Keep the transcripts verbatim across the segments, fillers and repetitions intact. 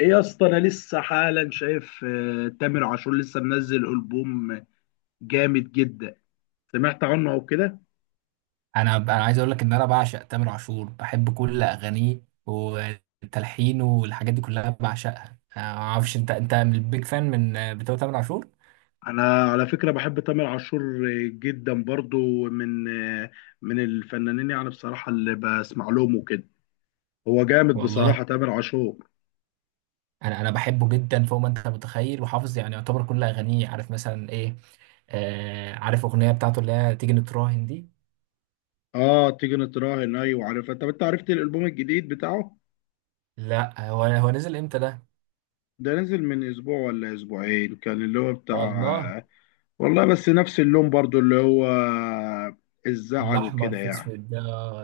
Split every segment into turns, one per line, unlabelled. ايه يا اسطى، انا لسه حالا شايف آه، تامر عاشور لسه منزل البوم جامد جدا. سمعت عنه او كده.
انا انا عايز اقول لك ان انا بعشق تامر عاشور، بحب كل اغانيه وتلحينه والحاجات دي كلها بعشقها. أنا ما اعرفش انت انت من البيج فان من بتوع تامر عاشور.
انا على فكره بحب تامر عاشور آه، جدا برضو من آه، من الفنانين يعني بصراحه اللي بسمع لهم وكده. هو جامد
والله
بصراحه تامر عاشور.
انا انا بحبه جدا فوق ما انت متخيل، وحافظ يعني يعتبر كل اغانيه، عارف مثلا ايه. آه، عارف اغنيه بتاعته اللي هي تيجي نتراهن دي.
اه، تيجي نتراهن، ايوه عارفها. طب انت عرفت الالبوم الجديد بتاعه؟
لا، هو هو نزل امتى ده؟
ده نزل من اسبوع ولا اسبوعين كان اللي هو بتاع
والله
آه، والله بس نفس اللون برضو اللي هو آه، الزعل
الاحمر
وكده
في
يعني.
اسود ده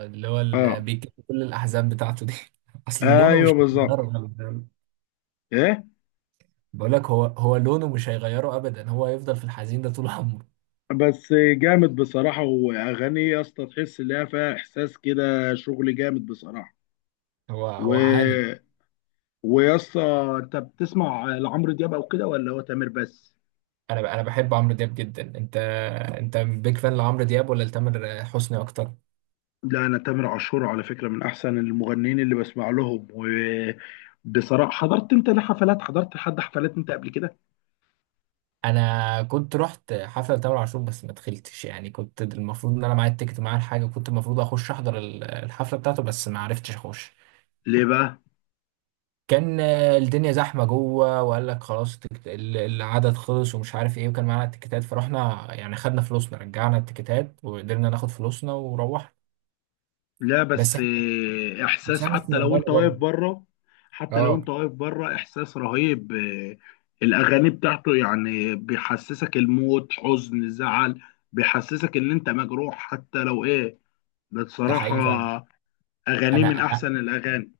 اللي هو اللي
اه،
بيجيب كل الاحزاب بتاعته دي. اصل لونه
ايوه
مش
بالظبط.
متدرب.
ايه.
بقول لك، هو هو لونه مش هيغيره ابدا، هو هيفضل في الحزين ده طول عمره.
بس جامد بصراحه، واغاني يا اسطى تحس ان هي فيها احساس كده، شغل جامد بصراحه.
هو هو عالي.
و ويا اسطى، انت بتسمع لعمرو دياب او كده، ولا هو تامر بس؟
انا ب- انا بحب عمرو دياب جدا. انت انت بيج فان لعمرو دياب ولا لتامر حسني اكتر؟
لا، انا تامر عاشور على فكره من احسن المغنيين اللي بسمع لهم. وبصراحه، حضرت انت لحفلات حضرت لحد حفلات انت قبل كده؟
انا كنت رحت حفله تامر عاشور بس ما دخلتش، يعني كنت المفروض ان انا معايا التيكت، معايا الحاجه، كنت المفروض اخش احضر ال- الحفله بتاعته بس ما عرفتش اخش.
ليه بقى؟
كان آه، الدنيا زحمه جوه وقال لك خلاص التيكت- ال- العدد خلص ومش عارف ايه، وكان معانا التيكتات فرحنا يعني، خدنا فلوسنا، رجعنا التيكتات وقدرنا ناخد فلوسنا وروحنا.
لا
بس،
بس، آه،
بس
احساس
انا كنت
حتى لو
بعمله
انت واقف
برضه.
بره. حتى لو انت
اه،
واقف بره احساس رهيب آه، الاغاني بتاعته يعني بيحسسك الموت، حزن، زعل. بيحسسك ان انت مجروح حتى لو ايه. ده
ده حقيقي فعلا.
بصراحة اغانيه
انا
من
انا
احسن الاغاني.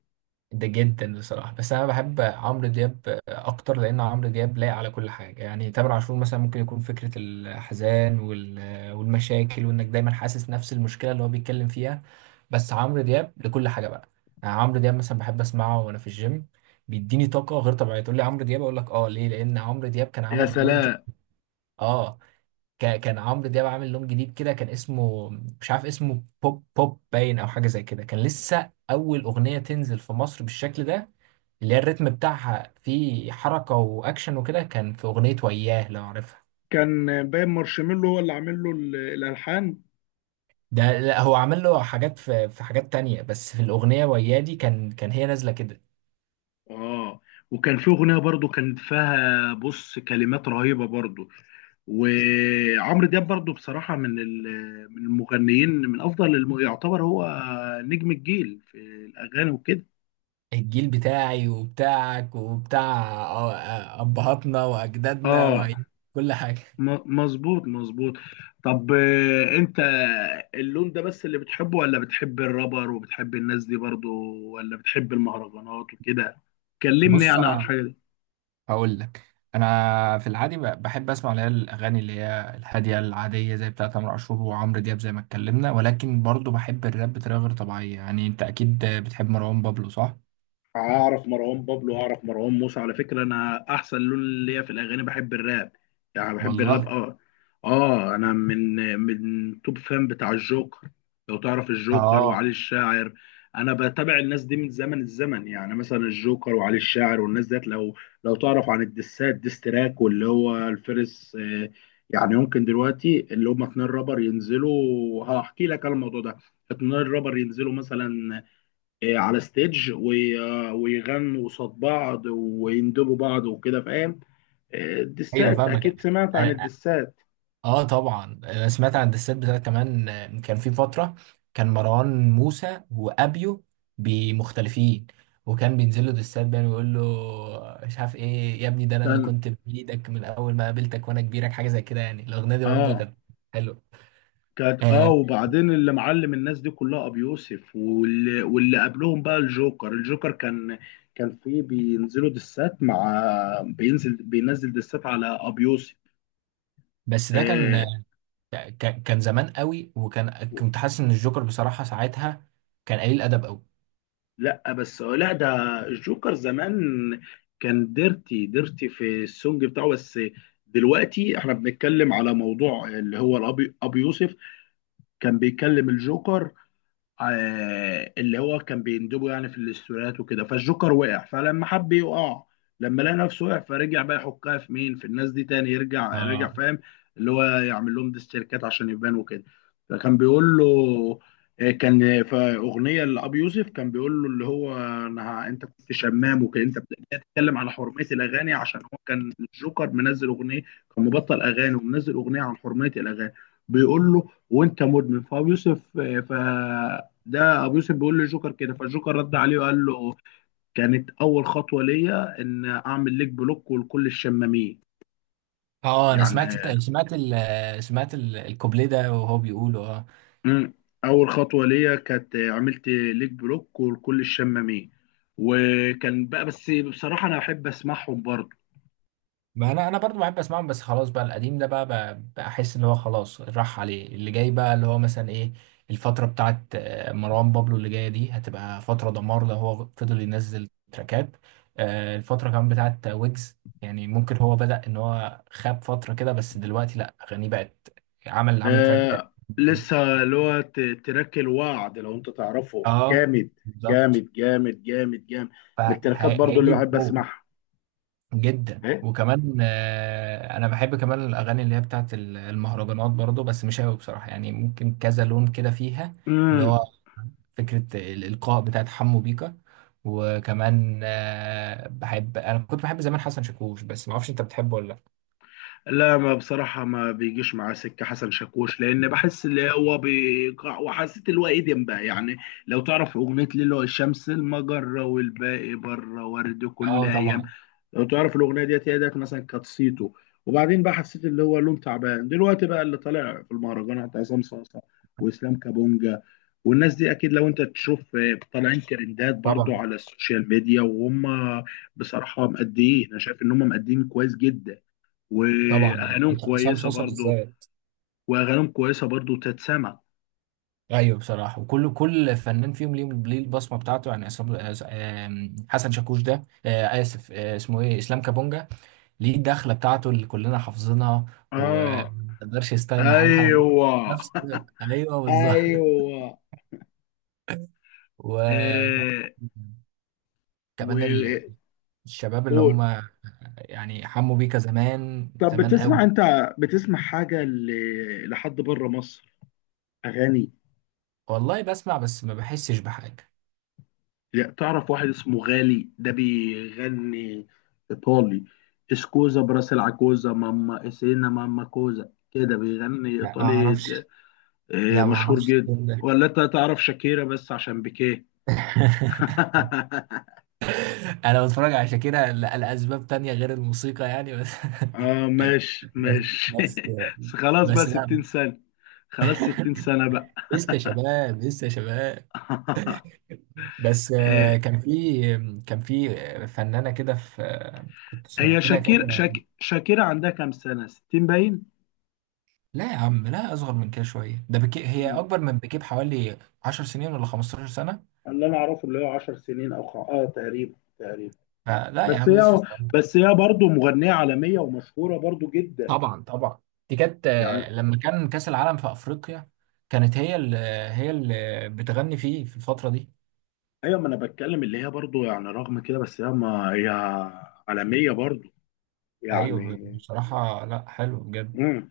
ده جدا بصراحه، بس انا بحب عمرو دياب اكتر لان عمرو دياب لايق على كل حاجه. يعني تامر عاشور مثلا ممكن يكون فكره الحزان وال- والمشاكل وانك دايما حاسس نفس المشكله اللي هو بيتكلم فيها. بس عمرو دياب لكل حاجه بقى. يعني عمرو دياب مثلا بحب اسمعه وانا في الجيم، بيديني طاقه غير طبيعيه. تقول لي عمرو دياب، اقول لك اه، ليه؟ لان عمرو دياب كان
يا
عمل لون كده.
سلام.
اه، كا- كان عمرو دياب عامل لون جديد كده، كان اسمه، مش عارف اسمه، بوب بوب باين او حاجه زي كده، كان لسه اول اغنيه تنزل في مصر بالشكل ده، اللي هي الريتم بتاعها فيه حركه واكشن وكده. كان في اغنيه وياه، لو عارفها.
كان باين مارشميلو هو اللي عامل له ال- الالحان.
ده لا، هو عمل له حاجات في في حاجات تانية، بس في الاغنيه وياه دي كان كان هي نازله كده.
اه، وكان في اغنيه برضو كان فيها بص كلمات رهيبه برضو. وعمرو دياب برضو بصراحه من ال- من المغنيين، من افضل الم... يعتبر هو نجم الجيل في الاغاني وكده.
الجيل بتاعي وبتاعك وبتاع آه، آه، ابهاتنا واجدادنا
اه،
وكل حاجه.
م- مظبوط مظبوط. طب، آه، انت اللون ده بس اللي بتحبه، ولا بتحب الرابر وبتحب الناس دي برضو، ولا بتحب المهرجانات وكده؟ كلمني
بص
يعني عن
انا
الحاجه دي.
هقول لك، انا في العادي ب- بحب اسمع اللي هي الاغاني اللي هي الهاديه العاديه زي بتاعه تامر عاشور وعمرو دياب زي ما اتكلمنا، ولكن برضو بحب الراب بطريقه غير طبيعيه. يعني انت اكيد بتحب مروان بابلو، صح؟
اعرف مروان بابلو، اعرف مروان موسى. على فكره انا احسن لون ليا في الاغاني بحب الراب. يعني بحب الراب،
والله.
اه. اه، انا من من توب فان بتاع الجوكر، لو تعرف الجوكر وعلي
اه،
الشاعر. انا بتابع الناس دي من زمن الزمن، يعني مثلا الجوكر وعلي الشاعر والناس ديت. لو لو تعرف عن الدسات، ديستراك واللي هو الفرس آه، يعني يمكن دلوقتي اللي هم اتنين رابر ينزلوا، هحكي لك على الموضوع ده. اتنين رابر ينزلوا مثلا، آه، على ستيج وي- آه، ويغنوا قصاد بعض ويندبوا بعض وكده، فاهم؟ آه،
ايوه
الدسات
فاهمك.
اكيد سمعت عن
أ-
الدسات.
اه طبعا انا سمعت عن الدسات بتاعت كمان. آه، كان في فتره كان مروان موسى وابيو بمختلفين، وكان بينزل له دسات بقى ويقول له، مش عارف ايه يا ابني ده انا اللي
كان
كنت بايدك من اول ما قابلتك وانا كبيرك، حاجه زي كده يعني. الاغنيه دي برضه
اه
كانت حلوه.
كانت اه
آه،
وبعدين اللي معلم الناس دي كلها ابو يوسف، واللي, واللي قبلهم بقى الجوكر الجوكر كان كان فيه بينزلوا دسات مع بينزل بينزل دسات على ابو يوسف.
بس ده كان
آه
آه، ك- كان زمان قوي، وكان كنت حاسس ان الجوكر بصراحه ساعتها كان قليل ادب قوي.
لا، بس لا، ده الجوكر زمان كان ديرتي ديرتي في السونج بتاعه بس. دلوقتي احنا بنتكلم على موضوع اللي هو الابي ابو يوسف كان بيكلم الجوكر، آه، اللي هو كان بيندبه يعني في الاستوريات وكده، فالجوكر وقع، فلما حب يقع، لما لقى نفسه وقع، فرجع بقى يحكها في مين، في الناس دي تاني يرجع رجع،
اه،
فاهم؟ اللي هو يعمل لهم ديسيركات عشان يبان وكده. فكان بيقول له، آه، كان في اغنيه لابي يوسف كان بيقول له اللي هو، انا ه- انت كنت شمام وكده، انت بتتكلم على حرميه الاغاني، عشان هو كان الجوكر منزل اغنيه، كان مبطل اغاني ومنزل اغنيه عن حرميه الاغاني. بيقول له: وانت مدمن، فابي يوسف. آه، ف ده ابو يوسف بيقول للجوكر كده، فالجوكر رد عليه وقال له: كانت اول خطوه ليا ان اعمل ليك بلوك ولكل الشمامين.
اه انا سمعت
يعني.
الت- سمعت ال- سمعت ال- الكوبليه ده وهو بيقوله آه.
مم. اول خطوه ليا كانت عملت ليك بلوك ولكل الشمامين. وكان بقى، بس بصراحه انا احب اسمعهم برضه.
ما انا انا برضو بحب اسمعهم، بس خلاص بقى القديم ده، بقى بقى بقى احس ان هو خلاص راح عليه، اللي جاي بقى اللي هو مثلا ايه، الفتره بتاعت آه، مروان بابلو اللي جايه دي هتبقى فتره دمار لو هو فضل ينزل تراكات. آه، الفتره كمان بتاعت ويجز، يعني ممكن هو بدأ ان هو خاب فتره كده بس دلوقتي لا، اغانيه بقت، عمل عمل تراك تاني.
آه لسه اللي هو ت- تراك الوعد، لو انت تعرفه
اه
جامد.
بالظبط.
جامد جامد جامد جامد. من التراكات برضه اللي
فهيجي
بحب
بقوه.
اسمعها.
جدا.
إيه؟
وكمان آه، انا بحب كمان الاغاني اللي هي بتاعت ال- المهرجانات برضو، بس مش قوي بصراحه. يعني ممكن كذا لون كده فيها، اللي هو فكره الالقاء بتاعت حمو بيكا. وكمان آه، بحب، انا كنت بحب زمان حسن شاكوش، بس ما اعرفش انت بتحبه ولا لا.
لا، ما بصراحة ما بيجيش معاه سكة حسن شاكوش، لأن بحس اللي هو بيقع، وحسيت اللي هو إيدم بقى يعني. لو تعرف أغنية ليلو الشمس، المجرة، والباقي بره، ورد كل
اه
أيام.
طبعا،
لو تعرف الأغنية ديت، هي ديت مثلا كانت صيته. وبعدين بقى حسيت اللي هو لون تعبان. دلوقتي بقى اللي طالع في المهرجانات عصام صاصة وإسلام كابونجا. والناس دي أكيد لو أنت تشوف آه، طالعين ترندات برضو
طبعا
على السوشيال ميديا، وهم بصراحة مأديين. أنا شايف إن هم مأديين كويس جدا،
طبعا.
واغانيهم
عصام
كويسه
صوصه
برضو.
بالذات.
واغانيهم كويسه برضو تتسمع.
ايوه بصراحه، وكل كل فنان فيهم ليه ليه البصمه بتاعته، يعني عصام- آه، حسن شاكوش ده، آه، اسف، آه، اسمه ايه، اسلام كابونجا، ليه الدخلة بتاعته اللي كلنا حافظينها
اه،
ومقدرش يستغنى عنها،
ايوه.
نفس، ايوه بالظبط.
ايوه.
وكمان
آه و
ال- الشباب اللي هم
قول.
يعني، حموا بيكا، زمان
طب،
زمان
بتسمع
قوي.
انت، بتسمع حاجه ل... لحد بره مصر اغاني؟
والله بسمع بس ما بحسش بحاجة.
لا، تعرف واحد اسمه غالي ده بيغني ايطالي؟ اسكوزا براس العكوزا ماما اسينا ماما كوزا، كده بيغني
لا، ما
ايطالي
اعرفش.
ده- آه،
لا، ما
مشهور
اعرفش
جدا.
التون ده.
ولا انت تعرف شاكيرا، بس عشان بيكيه؟
انا بتفرج على شاكيرا ل- لاسباب تانية غير الموسيقى يعني. بس
اه، ماشي
بس،
ماشي.
بس.
بس خلاص بقى
بس لا،
ستين سنة. خلاص ستين سنة بقى.
لسه شباب، لسه شباب. بس
آه،
آه، كان في، كان في فنانة كده في، آه، كنت
هي
سمعت لها
شاكير
كذا.
شاك... شاكيرة عندها كام سنة، ستين باين؟
لا يا عم، لا، أصغر من كده شوية. ده بكي هي
مم.
أكبر من بكي بحوالي عشر سنين ولا خمستاشر سنة.
اللي انا اعرفه اللي هو عشر سنين، او خ- اه تقريبا تقريبا.
فلا يا
بس
عم، لسه
هي،
صغير.
بس هي برضو مغنية عالمية ومشهورة برضو جدا
طبعا طبعا. دي كانت
يعني.
آه، لما كان كأس العالم في أفريقيا، كانت هي اللي، هي اللي بتغني فيه في الفترة دي.
ايوه، ما انا بتكلم اللي هي برضو يعني، رغم كده، بس هي ما هي عالمية برضو
أيوه
يعني.
بصراحة، لا، حلو بجد.
مم.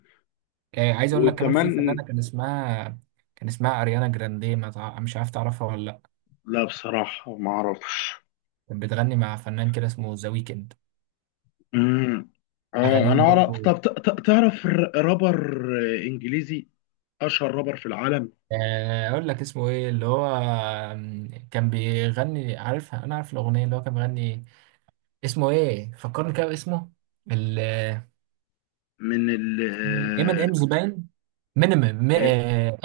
آه، عايز أقول لك كمان، في
وكمان.
فنانة كان اسمها كان اسمها أريانا جراندي، ما تع- مش عارف تعرفها ولا لأ.
لا، بصراحة ما أعرفش.
كانت بتغني مع فنان كده اسمه ذا ويكند،
امم. آه،
اغانيهم
أنا أعرف.
برضو.
طب ت- ت- تعرف ر- رابر آه، إنجليزي، أشهر رابر في العالم؟
آه، اقول لك اسمه ايه اللي هو، آم، كان بيغني، عارف انا عارف الاغنيه اللي هو كان بيغني، اسمه ايه فكرني كده باسمه، ال
من ال
ام ان امز
آه
باين، مينيمم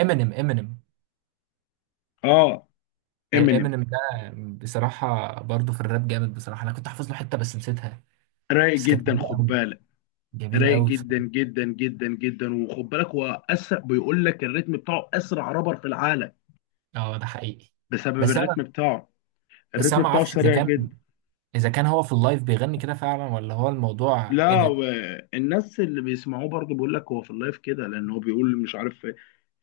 امينيم امينيم.
آه، آه، إمينيم.
امينيم ده بصراحه برضو في الراب جامد بصراحه، انا كنت حافظ له حته بس نسيتها.
رايق
بس كانت
جدا،
جميله
خد
قوي،
بالك.
جميله
رايق
قوي
جدا
بصراحه.
جدا جدا جدا، وخد بالك هو أسرع، بيقول لك الريتم بتاعه أسرع رابر في العالم،
اه ده حقيقي.
بسبب
بس انا
الريتم بتاعه.
بس انا
الريتم
ما
بتاعه
اعرفش اذا
سريع
كان،
جدا.
اذا كان هو في اللايف بيغني كده فعلا ولا هو الموضوع
لا،
اديت.
والناس اللي بيسمعوه برضه بيقول لك هو في اللايف كده، لأن هو بيقول مش عارف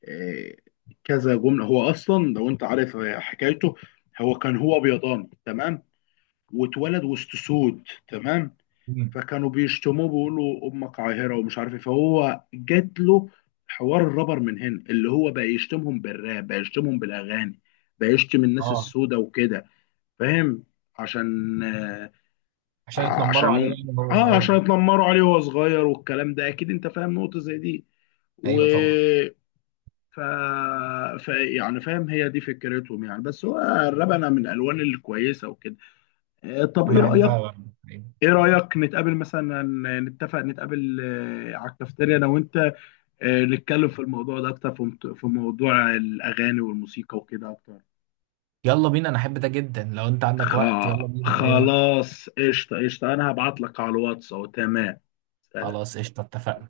آه، كذا جمله. هو اصلا، لو انت عارف آه، حكايته، هو كان هو بيضاني تمام، واتولد وسط سود، تمام.
مم.
فكانوا بيشتموه بيقولوا امك عاهره ومش عارف ايه، فهو جات له حوار الرابر من هنا، اللي هو بقى يشتمهم بالراب، بقى يشتمهم بالاغاني، بقى يشتم الناس
اه،
السودة وكده، فاهم؟ عشان آه،
عشان اتنمروا
عشان
عليه
هم
يعني وهو
اه
صغير.
عشان اتنمروا عليه وهو صغير، والكلام ده اكيد انت فاهم نقطه زي دي. و...
ايوه طبعا.
ف... ف يعني فاهم، هي دي فكرتهم يعني، بس هو الربنه من الالوان الكويسه وكده. آه، طب
انا
ايه رايك؟
بحبها بقى. أيوة.
ايه رايك نتقابل مثلا، نتفق نتقابل آه، على الكافتيريا انا وانت، آه، نتكلم في الموضوع ده اكتر، في مت- في موضوع الاغاني والموسيقى وكده اكتر.
يلا بينا، انا احب ده جدا، لو انت
خ...
عندك وقت يلا بينا في اي وقت.
خلاص، قشطه قشطه، انا هبعت لك على الواتس أهو. تمام. سلام.
خلاص قشطه، اتفقنا.